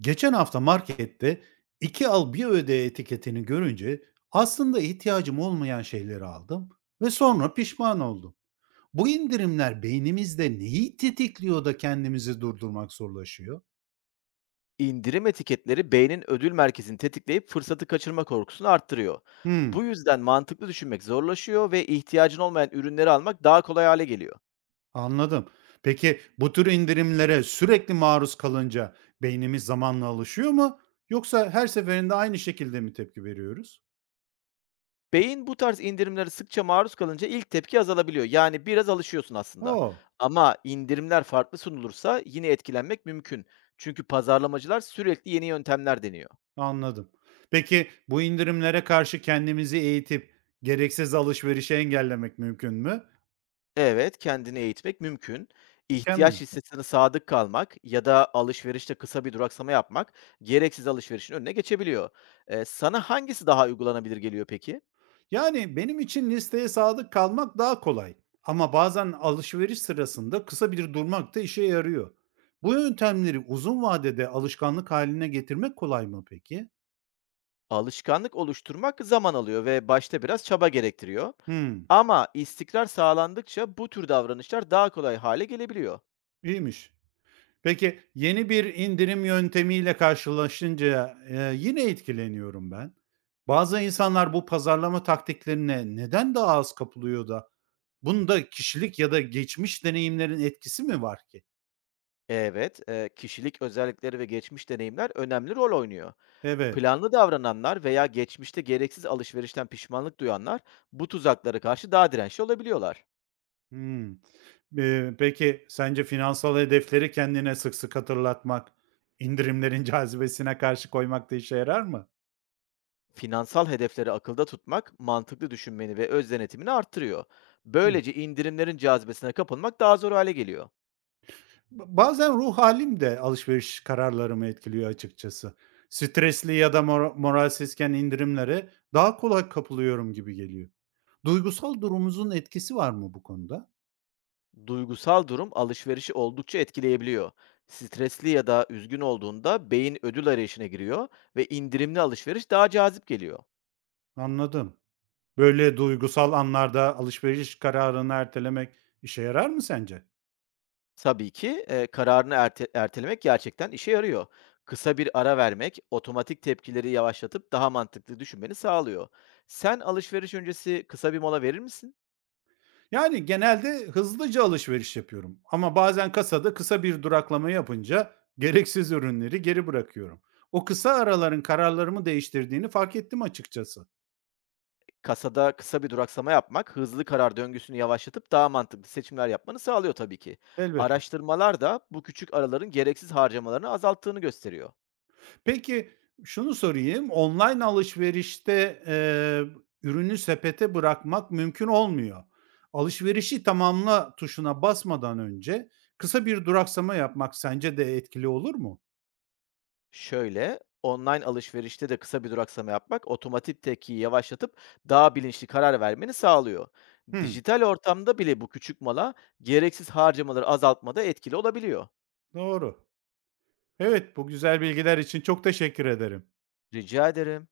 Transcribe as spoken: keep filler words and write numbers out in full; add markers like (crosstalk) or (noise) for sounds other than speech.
Geçen hafta markette iki al bir öde etiketini görünce aslında ihtiyacım olmayan şeyleri aldım ve sonra pişman oldum. Bu indirimler beynimizde neyi tetikliyor da kendimizi durdurmak zorlaşıyor? İndirim etiketleri beynin ödül merkezini tetikleyip fırsatı kaçırma korkusunu arttırıyor. Hmm, Bu yüzden mantıklı düşünmek zorlaşıyor ve ihtiyacın olmayan ürünleri almak daha kolay hale geliyor. anladım. Peki bu tür indirimlere sürekli maruz kalınca beynimiz zamanla alışıyor mu? Yoksa her seferinde aynı şekilde mi tepki veriyoruz? Beyin bu tarz indirimlere sıkça maruz kalınca ilk tepki azalabiliyor. Yani biraz alışıyorsun aslında. Oo. Ama indirimler farklı sunulursa yine etkilenmek mümkün. Çünkü pazarlamacılar sürekli yeni yöntemler deniyor. Anladım. Peki bu indirimlere karşı kendimizi eğitip gereksiz alışverişi engellemek mümkün mü? Evet, kendini eğitmek mümkün. Mükemmel. İhtiyaç listesine sadık kalmak ya da alışverişte kısa bir duraksama yapmak gereksiz alışverişin önüne geçebiliyor. Eee, sana hangisi daha uygulanabilir geliyor peki? Yani benim için listeye sadık kalmak daha kolay. Ama bazen alışveriş sırasında kısa bir durmak da işe yarıyor. Bu yöntemleri uzun vadede alışkanlık haline getirmek kolay mı peki? Alışkanlık oluşturmak zaman alıyor ve başta biraz çaba gerektiriyor. Hmm, Ama istikrar sağlandıkça bu tür davranışlar daha kolay hale gelebiliyor. iyiymiş. Peki, yeni bir indirim yöntemiyle karşılaşınca, eee, yine etkileniyorum ben. Bazı insanlar bu pazarlama taktiklerine neden daha az kapılıyor da bunda kişilik ya da geçmiş deneyimlerin etkisi mi var ki? Evet, eee, kişilik özellikleri ve geçmiş deneyimler önemli rol oynuyor. Evet. Planlı davrananlar veya geçmişte gereksiz alışverişten pişmanlık duyanlar bu tuzaklara karşı daha dirençli olabiliyorlar. Hımm. Eee, peki sence finansal hedefleri kendine sık sık hatırlatmak, indirimlerin (laughs) cazibesine karşı koymak da işe yarar mı? Finansal hedefleri akılda tutmak mantıklı düşünmeni ve öz denetimini arttırıyor. Böylece indirimlerin cazibesine kapılmak daha zor hale geliyor. Ba bazen ruh halim de alışveriş kararlarımı etkiliyor açıkçası. Stresli ya da mora moralsizken indirimlere daha kolay kapılıyorum gibi geliyor. Duygusal durumumuzun etkisi var mı bu konuda? Duygusal durum alışverişi oldukça etkileyebiliyor. Stresli ya da üzgün olduğunda beyin ödül arayışına giriyor ve indirimli alışveriş daha cazip geliyor. Anladım. Böyle duygusal anlarda alışveriş kararını ertelemek işe yarar mı sence? Tabii ki, eee, kararını erte ertelemek gerçekten işe yarıyor. Kısa bir ara vermek, otomatik tepkileri yavaşlatıp daha mantıklı düşünmeni sağlıyor. Sen alışveriş öncesi kısa bir mola verir misin? Yani genelde hızlıca alışveriş yapıyorum ama bazen kasada kısa bir duraklama yapınca gereksiz ürünleri geri bırakıyorum. O kısa araların kararlarımı değiştirdiğini fark ettim açıkçası. Kasada kısa bir duraksama yapmak, hızlı karar döngüsünü yavaşlatıp daha mantıklı seçimler yapmanı sağlıyor tabii ki. Elbette. Araştırmalar da bu küçük araların gereksiz harcamalarını azalttığını gösteriyor. Peki, şunu sorayım, online alışverişte, eee, ürünü sepete bırakmak mümkün olmuyor. Alışverişi tamamla tuşuna basmadan önce kısa bir duraksama yapmak sence de etkili olur mu? Şöyle, online alışverişte de kısa bir duraksama yapmak otomatik tepkiyi yavaşlatıp daha bilinçli karar vermeni sağlıyor. Hımm, Dijital ortamda bile bu küçük mola gereksiz harcamaları azaltmada etkili olabiliyor. doğru. Evet, bu güzel bilgiler için çok teşekkür ederim. Rica ederim.